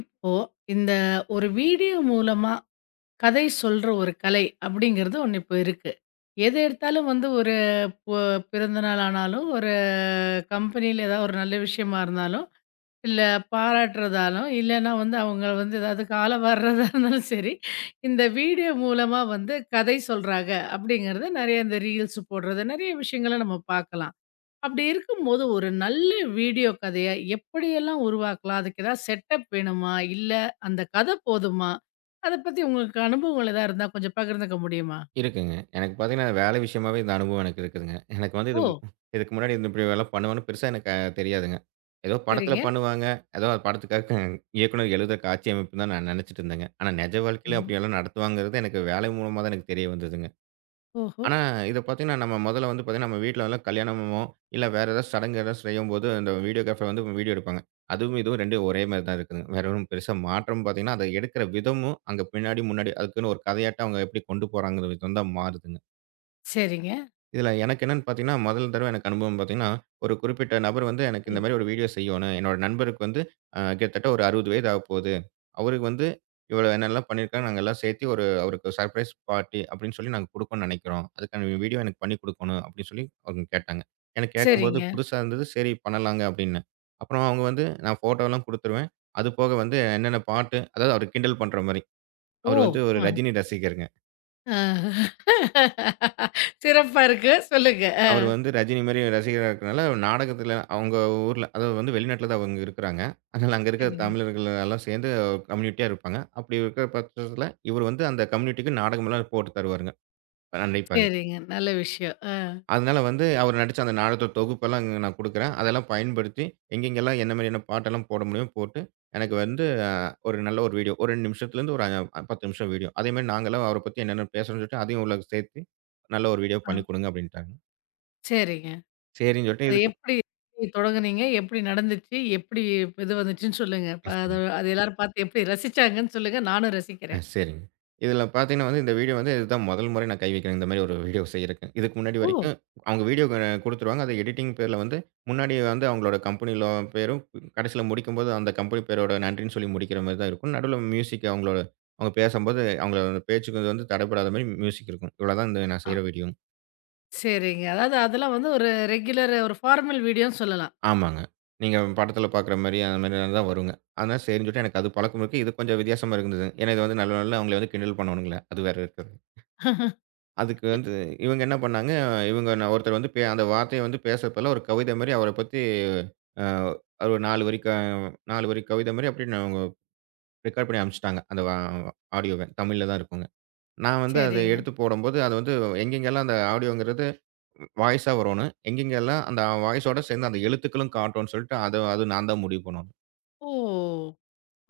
இப்போ இந்த ஒரு வீடியோ மூலமா கதை சொல்ற ஒரு கலை அப்படிங்கிறது ஒன்று இப்போ இருக்கு. எது எடுத்தாலும் வந்து ஒரு பொ பிறந்த நாள் ஆனாலும், ஒரு கம்பெனியில ஏதாவது ஒரு நல்ல விஷயமா இருந்தாலும், இல்ல பாராட்டுறதாலும், இல்லன்னா வந்து அவங்கள வந்து ஏதாவது கால வார்றதா இருந்தாலும் சரி, இந்த வீடியோ மூலமா வந்து கதை சொல்றாங்க அப்படிங்கிறத நிறைய இந்த ரீல்ஸ் போடுறது, நிறைய விஷயங்கள நம்ம பார்க்கலாம். அப்படி இருக்கும்போது, ஒரு நல்ல வீடியோ கதைய எப்படியெல்லாம் உருவாக்கலாம்? அதுக்கு ஏதாவது செட்டப் வேணுமா? இல்ல அந்த கதை போதுமா? அத பத்தி உங்களுக்கு அனுபவங்கள் ஏதாவது இருந்தா கொஞ்சம் பகிர்ந்துக்க முடியுமா? இருக்குங்க. எனக்கு பார்த்தீங்கன்னா, வேலை விஷயமாவே இந்த அனுபவம் எனக்கு இருக்குதுங்க. எனக்கு வந்து இது ஓ! இதுக்கு முன்னாடி இந்த இப்படி வேலை பண்ணுவேன்னு பெருசா எனக்கு தெரியாதுங்க. ஏதோ படத்தில சரிங்க. பண்ணுவாங்க. ஏதோ அது படத்துக்காக இயக்குனர் எழுதுற காட்சி அமைப்புன்னு தான் நான் நெனைச்சுட்டு இருந்தேங்க. ஆனா நிஜ வாழ்க்கையில ம். அப்படியெல்லாம் நடத்துவாங்கிறது எனக்கு வேலை மூலமா தான் எனக்கு தெரிய வந்ததுங்க. ஓஹோ! ஆனா இத பார்த்தீங்கன்னா, நம்ம முதல்ல வந்து பார்த்தீங்கன்னா, நம்ம வீட்ல எல்லாம் கல்யாணமோ, இல்ல வேற ஏதாவது சடங்கு ஏதாவது செய்யும்போது இந்த வீடியோகிராஃபர் வந்து வீடியோ எடுப்பாங்க. அதுவும் இதுவும் 2ம் ஒரே மாரி தான் இருக்குதுங்க. வேற ஒண்ணும் பெருசா மாற்றம் பார்த்தீங்கன்னா, அத எடுக்கிற விதமும் அங்க பின்னாடி, முன்னாடி அதுக்குன்னு ஒரு கதையாட்டம் அவங்க எப்படி கொண்டு போறாங்கங்கிற விதம் தான் மாறுதுங்க. சரிங்க. இதுல எனக்கு என்னன்னு பார்த்தீங்கன்னா, முதல் தடவ எனக்கு அனுபவம் பார்த்தீங்கன்னா, ஒரு குறிப்பிட்ட நபர் வந்து எனக்கு இந்த மாரி ஒரு வீடியோ செய்யணும். என்னோட நண்பருக்கு வந்து கிட்டத்தட்ட ஒரு 60 வயது ஆகப்போகுது. அவருக்கு வந்து இவ்வளோ என்னெல்லாம் பண்ணியிருக்காங்க, நாங்க எல்லாம் சேர்த்து ஒரு அவருக்கு சர்ப்ரைஸ் பார்ட்டி அப்படின்னு சொல்லி நாங்க குடுக்கணும்னு நினைக்கிறோம். அதுக்கான வீடியோ எனக்கு பண்ணி குடுக்கணும் அப்படின்னு சொல்லி அவங்க கேட்டாங்க. எனக்கு கேட்கும்போது சரிங்க. புதுசா இருந்தது. சரி பண்ணலாங்க அப்படின்னேன். அப்புறம் அவங்க வந்து நான் ஃபோட்டோலாம் குடுத்துருவேன். அது போக வந்து என்னென்ன பாட்டு அதாவது அவர கிண்டல் பண்ற மாரி. ஓ! அவர் வந்து ஒரு அ. ரஜினி ரசிகருங்க. அ. சிறப்பா இருக்கு. சொல்லுங்க. அ. அவரு வந்து ரஜினி மாரி ரசிகரா இருக்கனால, நாடகத்துல அவங்க ஊர்ல அதாவது வந்து வெளிநாட்ல தான் அவங்க இருக்குறாங்க. அதனால அங்க இருக்கிற சரிங்க, தமிழர்கள் எல்லாம் சேர்ந்து கம்யூனிட்டியா இருப்பாங்க. அப்படி இருக்கிற பட்சத்துல, இவரு வந்து அந்த கம்யூனிட்டிக்கு நாடகமெல்லாம் போட்டு தருவாருங்க. நடிப்பாருங்க. சரிங்க. நல்ல விஷயம். அ. அதனால வந்து அவரு நடிச்ச அந்த நாடகத்தோட தொகுப்பெல்லாம் இங்க நான் குடுக்குறேன். அதெல்லாம் பயன்படுத்தி எங்கெங்கெல்லாம் என்ன மாரியான பாட்டெல்லாம் போட முடியுமோ போட்டு, எனக்கு வந்து ஒரு நல்ல ஒரு வீடியோ. ஒரு 2 நிமிஷத்துலேருந்து ஒரு 10 நிமிஷம் வீடியோ. அதே மாரி நாங்கலாம் அவர பத்தி என்னென்ன பேசணும்னு சொல்லிட்டு, அதையும் உள்ள சேர்த்து நல்ல ஒரு வீடியோ பண்ணி அ. குடுங்க அப்படின்ட்டாங்க. சரிங்க. சரின்னு சொல்லிட்டு அது இதுக்கு எப்படி தொடங்குனீங்க? எப்படி நடந்துச்சு? எப்படி இது வந்துச்சுன்னு சொல்லுங்க. அது சரி அது எல்லாரும் பார்த்து எப்படி ரசிச்சாங்கன்னு சொல்லுங்க. நானும் ரசிக்கிறேன். சரிங்க. இதில பார்த்தீங்கன்னா வந்து, இந்த வீடியோ வந்து இதுதான் முதல் முறை நான் கை வைக்கிறேன். இந்த மாரி ஒரு வீடியோ செய்றக்கு. இதுக்கு முன்னாடி ஓ! வரைக்கும் அவங்க வீடியோ குடுத்துருவாங்க. அது எடிட்டிங் பேர்ல வந்து முன்னாடி வந்து அவங்களோட கம்பெனில பேரும், கடைசியில முடிக்கும்போது அந்த கம்பெனி பேரோட நன்றின்னு சொல்லி முடிக்கிற மாரி தான் இருக்கும். நடுவுல மியூசிக் அவங்களோட அவங்க பேசம்போது அவங்களோட பேச்சுக்கு வந்து தடைப்படாத மாரி மியூசிக் இருக்கும். இவ்வளோதான் இந்த நான் ஆ, செய்ற வீடியோ. சரிங்க. அதாவது அதெல்லாம் வந்து ஒரு ரெகுலர் ஒரு ஃபார்மல் வீடியோன்னு சொல்லலாம். ஆமாங்க. நீங்க படத்தில பார்க்குற மாரி அந்த மாரி தான் வருங்க. அதனால சரின்னு சொல்லிட்டு எனக்கு அது பழக்கம் இருக்கு. இது கொஞ்சம் வித்தியாசமா இருந்தது. ஏன்னா இது வந்து நல்ல நாள்ல அவங்கள வந்து கிண்டல் பண்ணணுங்கள. அது வேற இருக்கு. அதுக்கு வந்து இவங்க என்ன பண்ணாங்க, இவங்க ஒருத்தர் வந்து அந்த வார்த்தைய வந்து பேசுறப்பலாம் ஒரு கவிதை மாரி அவர பத்தி அ ஒரு 4 வரி 4 வரி கவிதை மாரி அப்படியே நான் அவங்க ரெக்கார்ட் பண்ணி அனுப்பிச்சுட்டாங்க. அந்த வ ஆடியோவ. தமிழ்ல தான் இருக்குங்க. நான் வந்து அத சரிங்க. எடுத்து போடும்போது, அது வந்து எங்கெங்கெல்லாம் அந்த ஆடியோங்கிறது வாய்ஸா வரும்ன்னு, எங்கெங்கெல்லாம் அந்த வாய்ஸோட சேர்ந்து அந்த எழுத்துக்களும் காட்டும்ன்னு சொல்லிட்டு, அத அது நான் தான் முடிவு பண்ணணும். ஓ!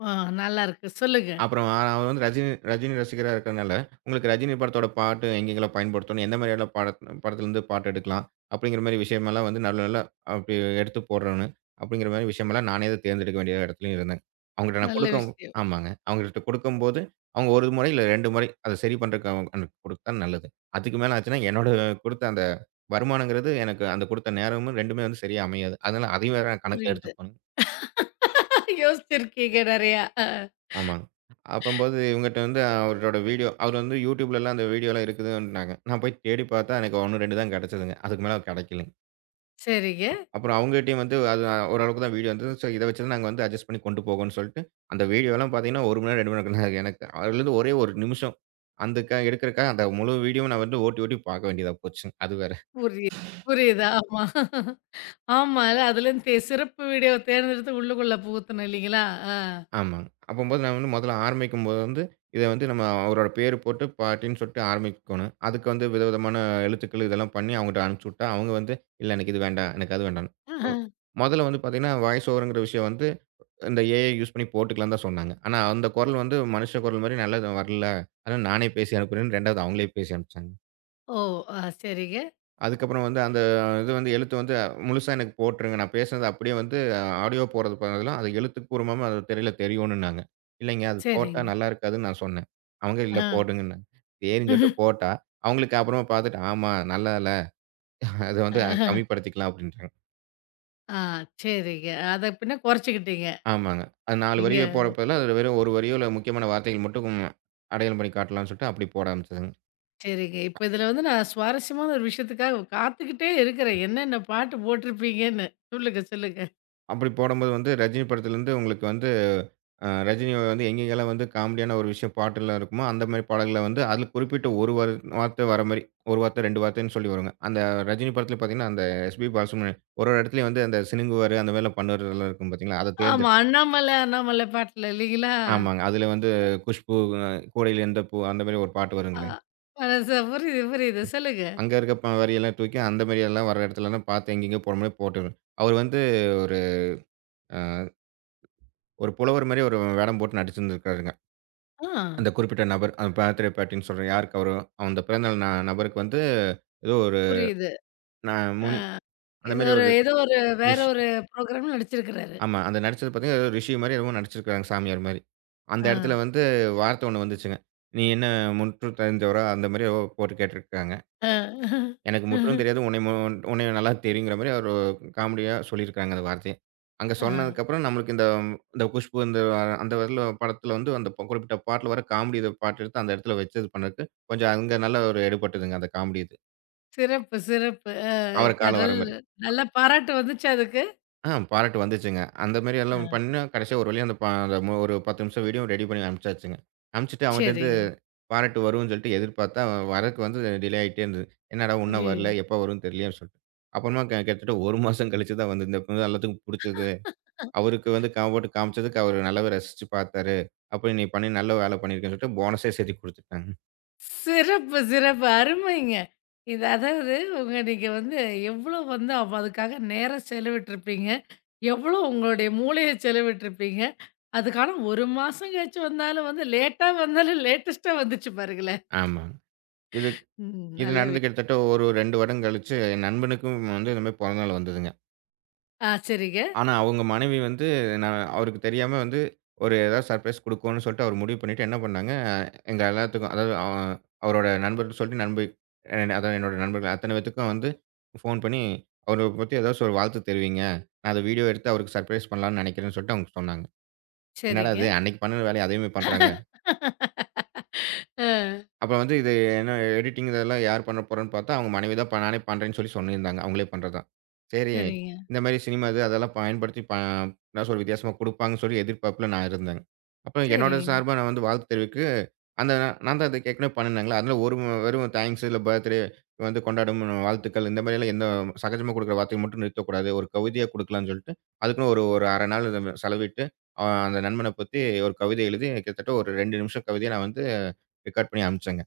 ஆ, நல்லாருக்கு. சொல்லுங்க. அப்புறம் அவர் வந்து ரஜினி ரஜினி ரசிகரா இருக்கறனால, உங்களுக்கு ரஜினி படத்தோட பாட்டு எங்கெங்கலாம் பயன்படுத்தணும், எந்த மாரியான படத்துலருந்து பாட்டு எடுக்கலாம், அப்படிங்கிற மாரி விஷயமெல்லாம் வந்து நல்ல நல்ல அப்படி எடுத்து போடுறோன்னு, அப்படிங்கிற மாரி விஷயமெல்லாம் நானே தான் தேர்ந்தெடுக்க வேண்டிய இடத்துலயும் இருந்தேன். அவங்ககிட்ட நான் நல்ல குடுக்கவும். விஷயம். ஆமாங்க. அவங்ககிட்ட குடுக்கும்போது, அவங்க 1 முறை இல்ல 2 முறை அத சரி பண்றதுக்கு அவங்க எனக்கு குடுத்தா நல்லது. அதுக்கு மேல ஆச்சுன்னா, என்னோட குடுத்த அந்த வருமானங்கிறது எனக்கு அந்த குடுத்த நேரமும் 2மே வந்து சரியா அமையாது. அதனால அதையும் வேற கணக்குல புரியுது. எடுத்துக்கணும். யோசிச்சிருக்கீங்க நெறையா. ஆ, ஆமாங்க. அப்பம்போது இவங்கட்ட வந்து அவரோட வீடியோ அவர் வந்து YouTubeலலாம் அந்த வீடியோலாம் இருக்குதுன்னாங்க. நான் போய் தேடி பார்த்தா எனக்கு 1, 2 தான் கிடைச்சதுங்க. அதுக்கு மேல கிடைக்கலங்க. சரிங்க. அப்புறம் அவங்ககிட்டயும் வந்து அது ஓரளவுக்கு தான் வீடியோ வந்தது. சோ இத வச்சு தான் நாங்க வந்து அட்ஜஸ்ட் பண்ணி கொண்டு போகோம்ன்னு சொல்லிட்டு, அந்த வீடியோலாம் பார்த்தீங்கன்னா 1 மணி நேரம், 2 மணி நேரம் தான். எனக்கு அதுலருந்து ஒரே 1 நிமிஷம். அந்த க எடுக்கிறக்காக அந்த முழு வீடியோவும் நான் வந்து ஓட்டி ஓட்டி பார்க்க வேண்டியதா போச்சுங்க. அது வேற. புரியுது. புரியுது. ஆமா. ஆமா. அதுலருந்து சிறப்பு வீடியோவ தேர்ந்தெடுத்து உள்ளுக்குள்ள புகுத்தணும் இல்லைங்களா? ஆ. ஆமாங்க. அப்பம்போது நான் வந்து முதல்ல ஆரம்பிக்கும்போது வந்து, இத வந்து நம்ம அவரோட பேரு போட்டு பாட்டின்னு சொல்லிட்டு ஆரம்பிக்கணும். அதுக்கு வந்து விதவிதமான எழுத்துக்கள் இதெல்லாம் பண்ணி அவங்கட்ட அனுப்பிச்சு விட்டா, அவங்க வந்து இல்ல எனக்கு இது வேண்டாம், எனக்கு அது வேண்டாம்ன்னு. ஒ ஆஹா. முதல்ல வந்து பார்த்தீங்கன்னா, வாய்ஸ் ஓவர்ங்கிற விஷயம் வந்து இந்த ஏஐ யூஸ் பண்ணி போட்டுக்கலாம்ன்னு தான் சொன்னாங்க. ஆனா அந்த குரல் வந்து மனுஷ குரல் மாரி நல்லா வரல. அதனால நானே பேசி அனுப்புறேன்னு 2வது அவங்களே பேசி அனுப்பிச்சாங்க. ஓ! ஆ, சரிங்க. அதுக்கப்புறம் வந்து அந்த இது வந்து எழுத்து வந்து முழுசா எனக்கு போட்டுருங்க. நான் பேசுனது அப்படியே வந்து ஆடியோ போடுறதுக்கு பதிலா, அது எழுத்துப்பூர்வமா அது திரையில தெரியணும்னாங்க. இல்லைங்க அது போட்டா சரிங்க. நல்லா இருக்காதுன்னு நான் சொன்னேன். அவங்க இல்ல ஆ. போடுங்கன்னாங்க. சரின்னு சொல்லிட்டு போட்டா, அவங்களுக்கு அப்புறமா பார்த்துட்டு, ஆமா நல்லா இல்ல. அத வந்து ஆஹா. கம்மிப்படுத்திக்கலாம் அப்படின்ட்டாங்க. ஆ, சரிங்க. அத பின்ன குறைச்சுக்கிட்டீங்க. ஆமாங்க. அது 4 நீங்க வரிய போடுறதுக்கு பதிலா, அதுல வெறும் 1 வரியோ இல்ல முக்கியமான வார்த்தைகள் மட்டும் அடையாளம் பண்ணி காட்டலாம்னு சொல்லிட்டு அப்படி போட ஆரம்பிச்சதுங்க. சரிங்க. இப்ப இதுல வந்து நான் சுவாரஸ்யமான ஒரு விஷயத்துக்காக காத்துக்கிட்டே இருக்கிறேன். என்னென்ன பாட்டு போட்டிருப்பீங்கன்னு. சொல்லுங்க, சொல்லுங்க. அப்படி போடும்போது வந்து ரஜினி படத்துலருந்து உங்களுக்கு வந்து ரஜினி வந்து எங்கெங்கேல்லாம் வந்து காமெடியான ஒரு விஷயம் பாட்டுலாம் இருக்குமோ, அந்த மாரி பாடல்கள வந்து அதில குறிப்பிட்ட ஒரு வார்த்தை வர மாரி, 1 வார்த்தை 2 வார்த்தைன்னு சொல்லி வருங்க. அந்த ரஜினி படத்துல பார்த்தீங்கன்னா, அந்த எஸ்பி பாலசுப்ரமணியன் ஒரு ஒரு இடத்துலயும் வந்து அந்த சிணுங்குவாரு, அந்த மாரிலாம் பண்ணுறதெல்லாம் இருக்கும் பார்த்தீங்களா? அத ஆமா. தேர்ந்தெடு அண்ணாமலை, அண்ணாமலை பாட்டுல இல்லைங்களா? ஆமாங்க. அதில வந்து குஷ்பு அ "கூடையில் எந்த பூ" அந்த மாரி ஒரு பாட்டு ஆ. வருங்களே. மனசு புரியுது, புரியுது. சொல்லுங்க. அங்க இருக்க வரியெல்லாம் தூக்கி அந்த மாரியெல்லாம் வர இடத்துலலாம் பார்த்து எங்கெங்கேயோ போடுற மாரி அவரு வந்து ஒரு ஒரு புலவர் மாரி ஒரு வேடம் போட்டு நடிச்சிருந்திருக்காரு. ஆ. அந்த குறிப்பிட்ட நபர், அந்த பர்த்டே பார்ட்டின்னு சொல்றேன். யாருக்கு அவரோ, அந்த பிறந்தநாள் நபருக்கு வந்து ஏதோ ஒரு புரியுது. ந முனி அந்த ஏதோ மாரி ஒரு ஒரு ஏதோ ஒரு வேற ரிஷி. ஒரு ப்ரோகிராம்ல நடிச்சிருக்கிறாரு. ஆமா. அந்த நடிச்சது பார்த்தீங்கன்னா, ஏதோ ரிஷி மாரி என்னமோ நடிச்சிருக்காங்க, சாமியார் மாரி. அந்த ஆ. இடத்துல வந்து வார்த்தை ஒண்ணு வந்துச்சுங்க. "நீ என்ன முற்று தெரிந்தவரா?" அந்த மாரி ஏதோ போட்டு கேட்டிருக்காங்க. ஆ. எனக்கு முற்றும் தெரியாது. உன்னை நல்லா தெரியுங்கிற மாரி அவரு காமெடியா சொல்லியிருக்காங்க அந்த வார்த்தைய. அங்க ஆ. சொன்னதுக்கப்புறம் நம்மளுக்கு இந்த இந்த குஷ்பு அந்த இதுல படத்துல வந்து குறிப்பிட்ட பாட்டுல வர காமெடி இத பாட்டு எடுத்து அந்த இடத்துல வச்சு இது பண்ணதுக்கு கொஞ்சம் அங்க நல்ல ஒரு எடுபட்டதுங்க அந்த காமெடி இது. சிறப்பு, சிறப்பு. அ அவர காலம் வர கடல் மாரி. நல்ல நல்ல பாராட்டு வந்துச்சா அதுக்கு? ஆ பாராட்டு வந்துச்சுங்க. அந்த மாரி எல்லாம் ஆ. பண்ணா கடைசியா ஒரு வழியா அந்த ப அந்த மு ஒரு 10 நிமிஷம் வீடியோ ரெடி பண்ணி அனுப்பிச்சாச்சுங்க. அனுப்பிச்சுட்டு அவன்ட்டருந்து சரிங்க. பாராட்டு வரும்ன்னு சொல்லிட்டு எதிர்பார்த்தா, அவன் வரக்கு வந்து டிலே ஆயிட்டே இருந்தது. "என்னடா இன்னும் ஐயய்யோ! வரல, எப்ப வரும்ன்னு தெரியலையேன்னு" சொல்லிட்டு. அப்புறமா கிட்டத்தட்ட 1 மாசம் கழிச்சு தான் வந்து, "இந்த இது எல்லாத்துக்கும் புடிச்சது. அவருக்கு வந்து போட்டு காமிச்சதுக்கு அவரு நல்லாவே ரசிச்சு பார்த்தாரு. அப்ப நீ பண்ணி நல்ல வேலை பண்ணியிருக்கன்னு" சொல்லிட்டு போனஸே சேர்த்தி குடுத்துட்டாங்க. சிறப்பு, சிறப்பு. அருமைங்க. இது அதாவது நீங்க வந்து எவ்ளோ வந்து அப்ப அதுக்காக நேரம் செலவிட்டுருப்பீங்க. எவ்ளோ உங்களுடைய மூளைய செலவிட்டுருப்பீங்க. அதுக்கு ஆனா 1 மாசம் கழிச்சு வந்தாலும் வந்து லேட்டா வந்தாலும் லேட்டஸ்ட்டா வந்துச்சு பாருங்களேன். ஆமாங்க. இது ம். இது நல்ல வி நடந்து கிட்டத்தட்ட ஒரு 2 வருடம் கழிச்சு, என் நண்பனுக்கும் வந்து இந்த மாரி பிறந்தநாள் வந்ததுங்க. ஆ, சரிங்க, ஆனா, அவுங்க மனைவி வந்து நான் அவருக்கு தெரியாம வந்து, ஒரு ஏதாவது சர்ப்ரைஸ் குடுக்கோன்னு சொல்லிட்டு அவரு முடிவு பண்ணிட்டு என்ன பண்ணாங்க, எங்க எல்லாத்துக்கும் அதாவது அவரோட நண்பர்ட்ட சொல்லிட்டு அதான் என்னோட நண்பர்கள் அத்தன பேத்துக்கும் வந்து ஃபோன் பண்ணி, அவர பத்தி ஏதாச்சும் ஒரு வாழ்த்து தெரிவிங்க. நான் அத வீடியோ எடுத்து அவருக்கு சர்ப்ரைஸ் பண்ணலான்னு நெனைக்கிறேன்னு சொல்லிட்டு அவுங்க சொன்னாங்க. என்னடா சரிங்க. இது! அன்னைக்கு பண்ணுன வேலைய அதேமாரி பண்றாங்க. ஆ. அப்புறம் வந்து இது என்ன எடிட்டிங் இதெல்லாம் யார் பண்ண போறான்னு பார்த்தா, அவங்க மனைவி தான் நானே பண்றேன்னு சொல்லி சொல்லியிருந்தாங்க. அவங்களே பண்றது தான். சரி, சரிங்க, இந்த மாரி சினிமா இது அதெல்லாம் பயன்படுத்தி ஏதாச்சும் ஒரு வித்தியாசமா குடுப்பாங்கன்னு சொல்லி எதிர்பார்ப்புல நான் இருந்தேங்க. அப்ப என்னோட சரிங்க, சார்பா நான் வந்து வாழ்த்து தெரிவிக்க, அந்த நான் நான் தான் அதுக்கு ஏற்கனவே பண்ணுனேங்களா, அதில ஒரு வெறும் தேங்க்ஸ் இல்ல பர்த்டே வந்து கொண்டாடும் வாழ்த்துக்கள் இந்த மாரிலாம் எந்த சகஜமா குடுக்குற வார்த்தைய மட்டும் நிறுத்தக்கூடாது. ஒரு கவிதையா குடுக்கலாம்ன்னு சொல்லிட்டு, அதுக்குன்னு ஒரு ஒரு அரை நாள் இத செலவிட்டு, அந்த நண்பன பத்தி ஒரு கவிதை எழுதி கிட்டத்தட்ட ஒரு 2 நிமிஷம் கவிதைய நான் வந்து ரெக்கார்ட் பண்ணி அனுப்பிச்சேங்க.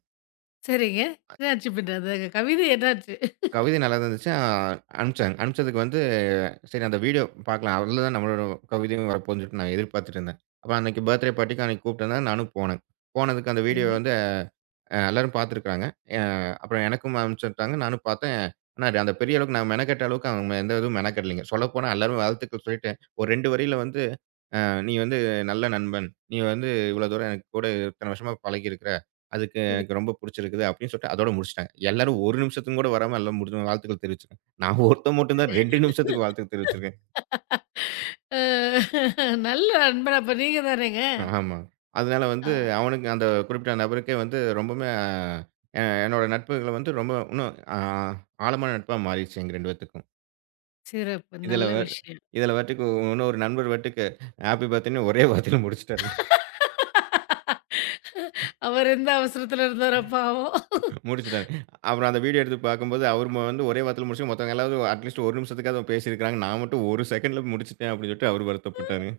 சரிங்க. என்னாச்சு பின்ன அந்த கவிதை என்னாச்சு? கவிதை நல்லாதான் இருந்துச்சு. அனுப்பிச்சாங்க. அனுப்பிச்சதுக்கு வந்து சரி அந்த வீடியோ பார்க்கலாம். அதுல தான் நம்மளோட கவிதையும் வரப்போகுதுன்னு சொல்லிட்டு நான் எதிர்பார்த்துட்டு இருந்தேன். அப்ப அன்னைக்கு பர்த்டே பார்ட்டிக்கு அன்னைக்கு கூப்பிட்டுருந்தாங்க. நானும் போனேன். போனதுக்கு அந்த வீடியோ சரிங்க. வந்து எல்லாரும் பார்த்துருக்காங்க. அ அப்புறம் எனக்கும் அனுப்பிச்சு விட்டாங்க. நானும் பார்த்தேன். ஆனா அந்த பெரிய அளவுக்கு நான் மெனக்கெட்ட அளவுக்கு அவங்க எந்த இதுவும் மெனக்கெடலைங்க. சொல்லப்போனா எல்லாரும் வாழ்த்துக்கள் சொல்லிட்டு ஒரு 2 வரியில வந்து "நீ வந்து நல்ல நண்பன். நீ வந்து இவ்வளோ தூரம் எனக்கு கூட இத்தன வருஷமா பழகியிருக்கிற. அதுக்கு புரி எனக்கு ரொம்ப புடிச்சிருக்குது." அப்படின்னு சொல்லிட்டு அதோட முடிச்சுட்டாங்க. எல்லாரும் 1 நிமிஷத்துக்கும் கூட வராம எல்லாம் முடிஞ்சு வாழ்த்துக்கள் தெரிவிச்சாங்க. நான் ஒருத்தன் மட்டும் தான் 2 நிமிஷத்துக்கு வாழ்த்து தெரிவிச்சிருக்கேன். அ, நல்ல நண்பன் அப்ப நீங்க தானேங்க. ஆமா. அதனால ஆ. வந்து அவனுக்கு அந்த குறிப்பிட்ட நபருக்கே வந்து ரொம்பவுமே என்னோட நட்புகள வந்து ரொம்ப இன்னும் ஆழமான நட்பா மாறிடுச்சு எங்க 2 பேத்துக்கும். சிறப்பு. இதுல நல்ல வே விஷயம். இதுல பாட்டுக்கு இன்னொரு நண்பர் பாட்டுக்கு ஹேப்பி பர்த்டேன்னு ஒரே வார்த்தையில முடிச்சுட்டாரு. அவர் எந்த அவசரத்துல இருந்தாரோ பாவம். முடிச்சுட்டாரு. அப்புறம் அந்த வீடியோ எடுத்து பார்க்கும்போது, அவரு வந்து ஒரே வார்த்தையில முடிச்சு மத்தவங்க எல்லாரும் அட்லீஸ்ட் 1 நிமிஷத்துக்காவது பேசியிருக்காங்க. நான் மட்டும் 1 செகண்ட்ல முடிச்சுட்டேன் அப்படின்னு சொல்லிட்டு அவரு வருத்தப்பட்டாரு.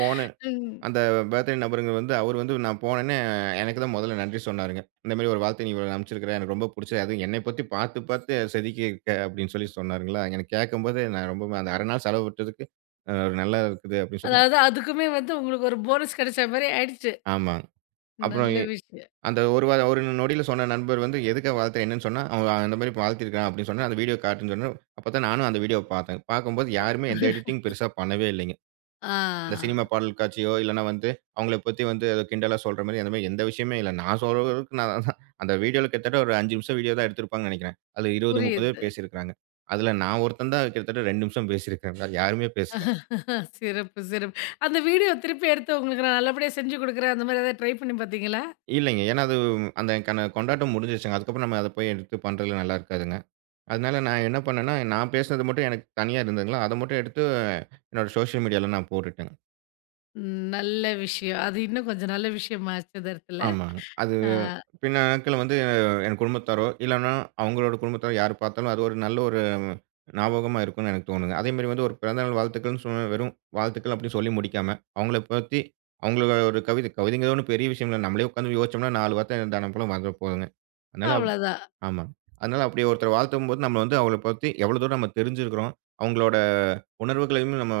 போன ம். அந்த பர்த்டே நபருங்க வந்து அவரு வந்து நான் போனோனே எனக்கு தான் முதல்ல நன்றி சொன்னாருங்க. இந்த மாரி ஒரு வாழ்த்த நீ இவ்வளவு அனுப்பிச்சிருக்கிற எனக்கு ரொம்ப பிடிச்சது. அதுவும் என்னை பத்தி பார்த்து பார்த்து செதுக்கியிருக்க அப்படின்னு சொல்லி சொன்னாருங்களா. எனக்கு கேட்கும்போது நான் ரொம்பவே அந்த அரை நாள் செலவிட்டதுக்கு அ நல்ல இருக்குது அப்படின்னு சொன்னேன். அதாவது அதுக்குமே வந்து உங்களுக்கு ஒரு போனஸ் கிடைச்ச மாரி ஆயிடுச்சு. ஆமா. அப்புறம் நல்ல விஷயம். அந்த ஒரு ஒரு நொடியில சொன்ன நண்பர் வந்து, எதுக்காக வளர்த்தேன் என்னன்னு சொன்னா, அவன் அந்த மாரி வளர்த்திருக்கான் அப்படின்னு சொன்னேன். அந்த வீடியோ காட்டுன்னு சொன்னேன். அப்பதான் நானும் அந்த வீடியோவ பார்த்தேன். பார்க்கும்போது யாருமே எந்த எடிட்டிங் பெருசா பண்ணவே இல்லைங்க. இந்த ஆ, சினிமா பாடல் காட்சியோ, இல்லன்னா வந்து அவங்கள பத்தி வந்து ஏதோ கிண்டலா சொல்ற மாரி அந்த மாரி எந்த விஷயமே இல்ல. நான் சொல்றளவுக்கு நான் தான் அந்த வீடியோல கிட்டத்தட்ட ஒரு 5 நிமிஷம் வீடியோ தான் எடுத்திருப்பாங்கன்னு நெனைக்கிறேன். அதுல 20, 30 புரியுது. பேர் பேசியிருக்காங்க. அதுல நான் ஒருத்தன் தான் கிட்டத்தட்ட 2 நிமிஷம் பேசியிருக்கிறேன். வேற யாருமே பேசல. சிறப்பு, சிறப்பு. அந்த வீடியோ திருப்பி எடுத்து உங்களுக்கு நான் நல்லபடியா செஞ்சு குடுக்குறேன். அந்த மாரி ஏதாவது ட்ரை பண்ணி பார்த்தீங்களா? இல்லைங்க. ஏன்னா அது அந்த கன கொண்டாட்டம் முடிஞ்சிருச்சுங்க. அதுக்கப்புறம் நம்ம அத போய் எடுத்து பண்றதுல நல்லா இருக்காதுங்க. அதனால நான் என்ன பண்ணேன்னா, நான் பேசினது மட்டும் எனக்கு தனியா இருந்ததுங்களா, அத மட்டும் எடுத்து என்னோட சோஷியல் மீடியால நான் போட்டுட்டேங்க. ம். நல்ல விஷயம். அது இன்னும் கொஞ்சம் நல்ல விஷயமாச்சு அந்த இடத்துல. ஆமாங்க. அது அ, பின்ன நாட்கள்ல வந்து என் குடும்பத்தாரோ, இல்லன்னா அவங்களோட குடும்பத்தாரோ யார் பார்த்தாலும் அது ஒரு நல்ல ஒரு ஞாபகமா இருக்கும்னு எனக்கு தோணுங்க. அதேமாரி வந்து ஒரு பிறந்தநாள் வாழ்த்துக்கள்ன்னு சொன்ன வெறும் வாழ்த்துக்கள் அப்படின்னு சொல்லி முடிக்காம, அவங்கள ஒரு கவிதை கவிதைங்கிறது ஒண்ணும் பெரிய விஷயம் இல்ல. நம்மளே உட்கார்ந்து யோசிச்சோம்னா 4 வார்த்தை தான போல வந்துற போதுங்க. அதனால அவ்வளோதான். ஆமாங்க. அதனால அப்படி ஒருத்தர வாழ்த்தும்போது, நம்ம வந்து அவங்கள பத்தி எவ்வளவு தூரம் நம்ம தெரிஞ்சிருக்கிறோம், அவங்களோட உணர்வுகளையும் நம்ம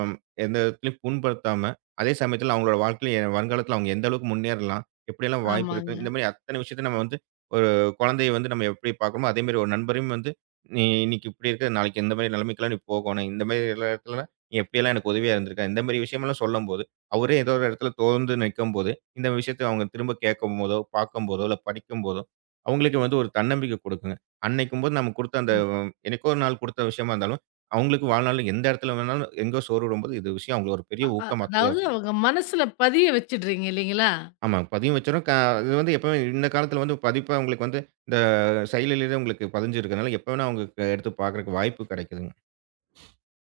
எந்த இடத்துலயும் புண்படுத்தாம, அதே சமயத்தில அவங்களோட வாழ்க்கையில வருங்காலத்தில அவங்க எந்த அளவுக்கு முன்னேறலாம், எப்படியெல்லாம் வாய்ப்பு இருக்கு. ஆமாங்க. இந்த மாரி அத்தனை விஷயத்த நம்ம வந்து ஒரு குழந்தையை வந்து நம்ம எப்படி பார்க்கிறோமோ, அதே மாரி ஒரு நண்பரையும் வந்து, "நீ இன்னைக்கு இப்படி இருக்க. நாளைக்கு இந்த மாரி நிலைமைக்கெல்லாம் நீ போகணும். இந்த மாரி எல்லா இடத்துல நீ எப்படியெல்லாம் எனக்கு உதவியா இருந்திருக்க." இந்த மாரி விஷயமெல்லாம் சொல்லும்போது, அவரே ஏதோ ஒரு இடத்துல துவண்டு நிக்கும்போது, இந்த விஷயத்த அவங்க திரும்ப கேட்கும்போதோ, பார்க்கும்போதோ, இல்ல படிக்கும்போதோ அவங்களுக்கு வந்து ஒரு தன்னம்பிக்கை கொடுக்குங்க. அன்னைக்கும்போது நம்ம குடுத்த அந்த என்னைக்கோ ஒரு நாள் குடுத்த விஷயமா இருந்தாலும், அவங்களுக்கு வாழ்நாள்ல எந்த இடத்துல வேணாலும் எங்கோ சோறு விடும்போது இந்த விஷயம் அவங்களுக்கு ஒரு பெரிய அ, ஊக்கமாத்தலையா அதாவது இருக்கும். அவங்க மனசுல பதிய வச்சுடுறீங்க இல்லைங்களா? ஆமா. பதியும் வச்சிரும். இது வந்து எப்பவுமே இந்த காலத்துல வந்து பதிப்பா உங்களுக்கு வந்து இந்த செயலிலேயே உங்களுக்கு பதிஞ்சிருக்கிறதுனால, எப்ப வேணா அவங்க எடுத்து பார்க்கறக்கு வாய்ப்பு கெடைக்குதுங்க.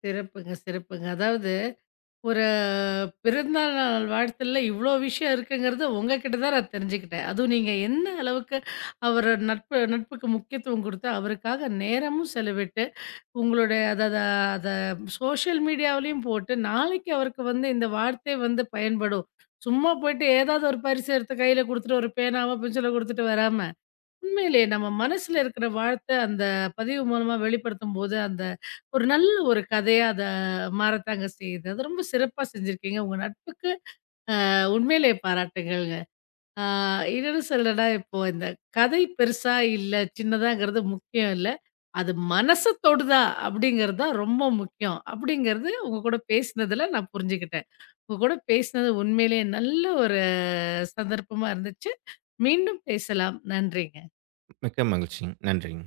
சிறப்புங்க, சிறப்புங்க. அதாவது ஒரு நாள் வாழ்த்துல இவ்ளோ விஷயம் இருக்குங்கிறத உங்ககிட்ட தான் நான் தெரிஞ்சுக்கிட்டேன். அதுவும் நீங்க என்ன அளவுக்கு அவரு நட்புக்கு முக்கியத்துவம் குடுத்து, அவருக்காக நேரமும் செலவிட்டு உங்களுடைய அத அத அத சோஷியல் மீடியாவிலயும் போட்டு, நாளைக்கு அவருக்கு வந்து இந்த வார்த்தை வந்து பயன்படும். சும்மா போயிட்டு ஏதாவது ஒரு பரிசு எடுத்து கையில குடுத்துட்டு, ஒரு பேனாவோ, பென்சிலோ குடுத்துட்டு வராம, உண்மையிலேயே நம்ம மனசுல இருக்கிற வார்த்தை அந்த பதிவு மூலமா வெளிப்படுத்தும்போது, அந்த ஒரு நல்ல ஒரு கதையா அத மாறத்தாங்க செய்யுது. அது ரொம்ப சிறப்பா செஞ்சிருக்கீங்க. உங்க நட்புக்கு அ, உண்மையிலேயே பாராட்டுகள். ஆ, இன்னொன்னு சொல்லணும்னா, இப்போ இந்த கதை பெருசா இல்ல, சின்னதாங்கிறது முக்கியம் இல்ல. அது மனச தொடுதா அப்படிங்கிறது தான் ரொம்ப முக்கியம். அப்படிங்கிறது உங்க கூட பேசினதுல நான் புரிஞ்சுக்கிட்டேன். உங்க கூட பேசினது உண்மையிலேயே நல்ல ஒரு சந்தர்ப்பமா இருந்துச்சு. மீண்டும் பேசலாம். நன்றிங்க. மிக்க மகிழ்ச்சி. நன்றிங்க.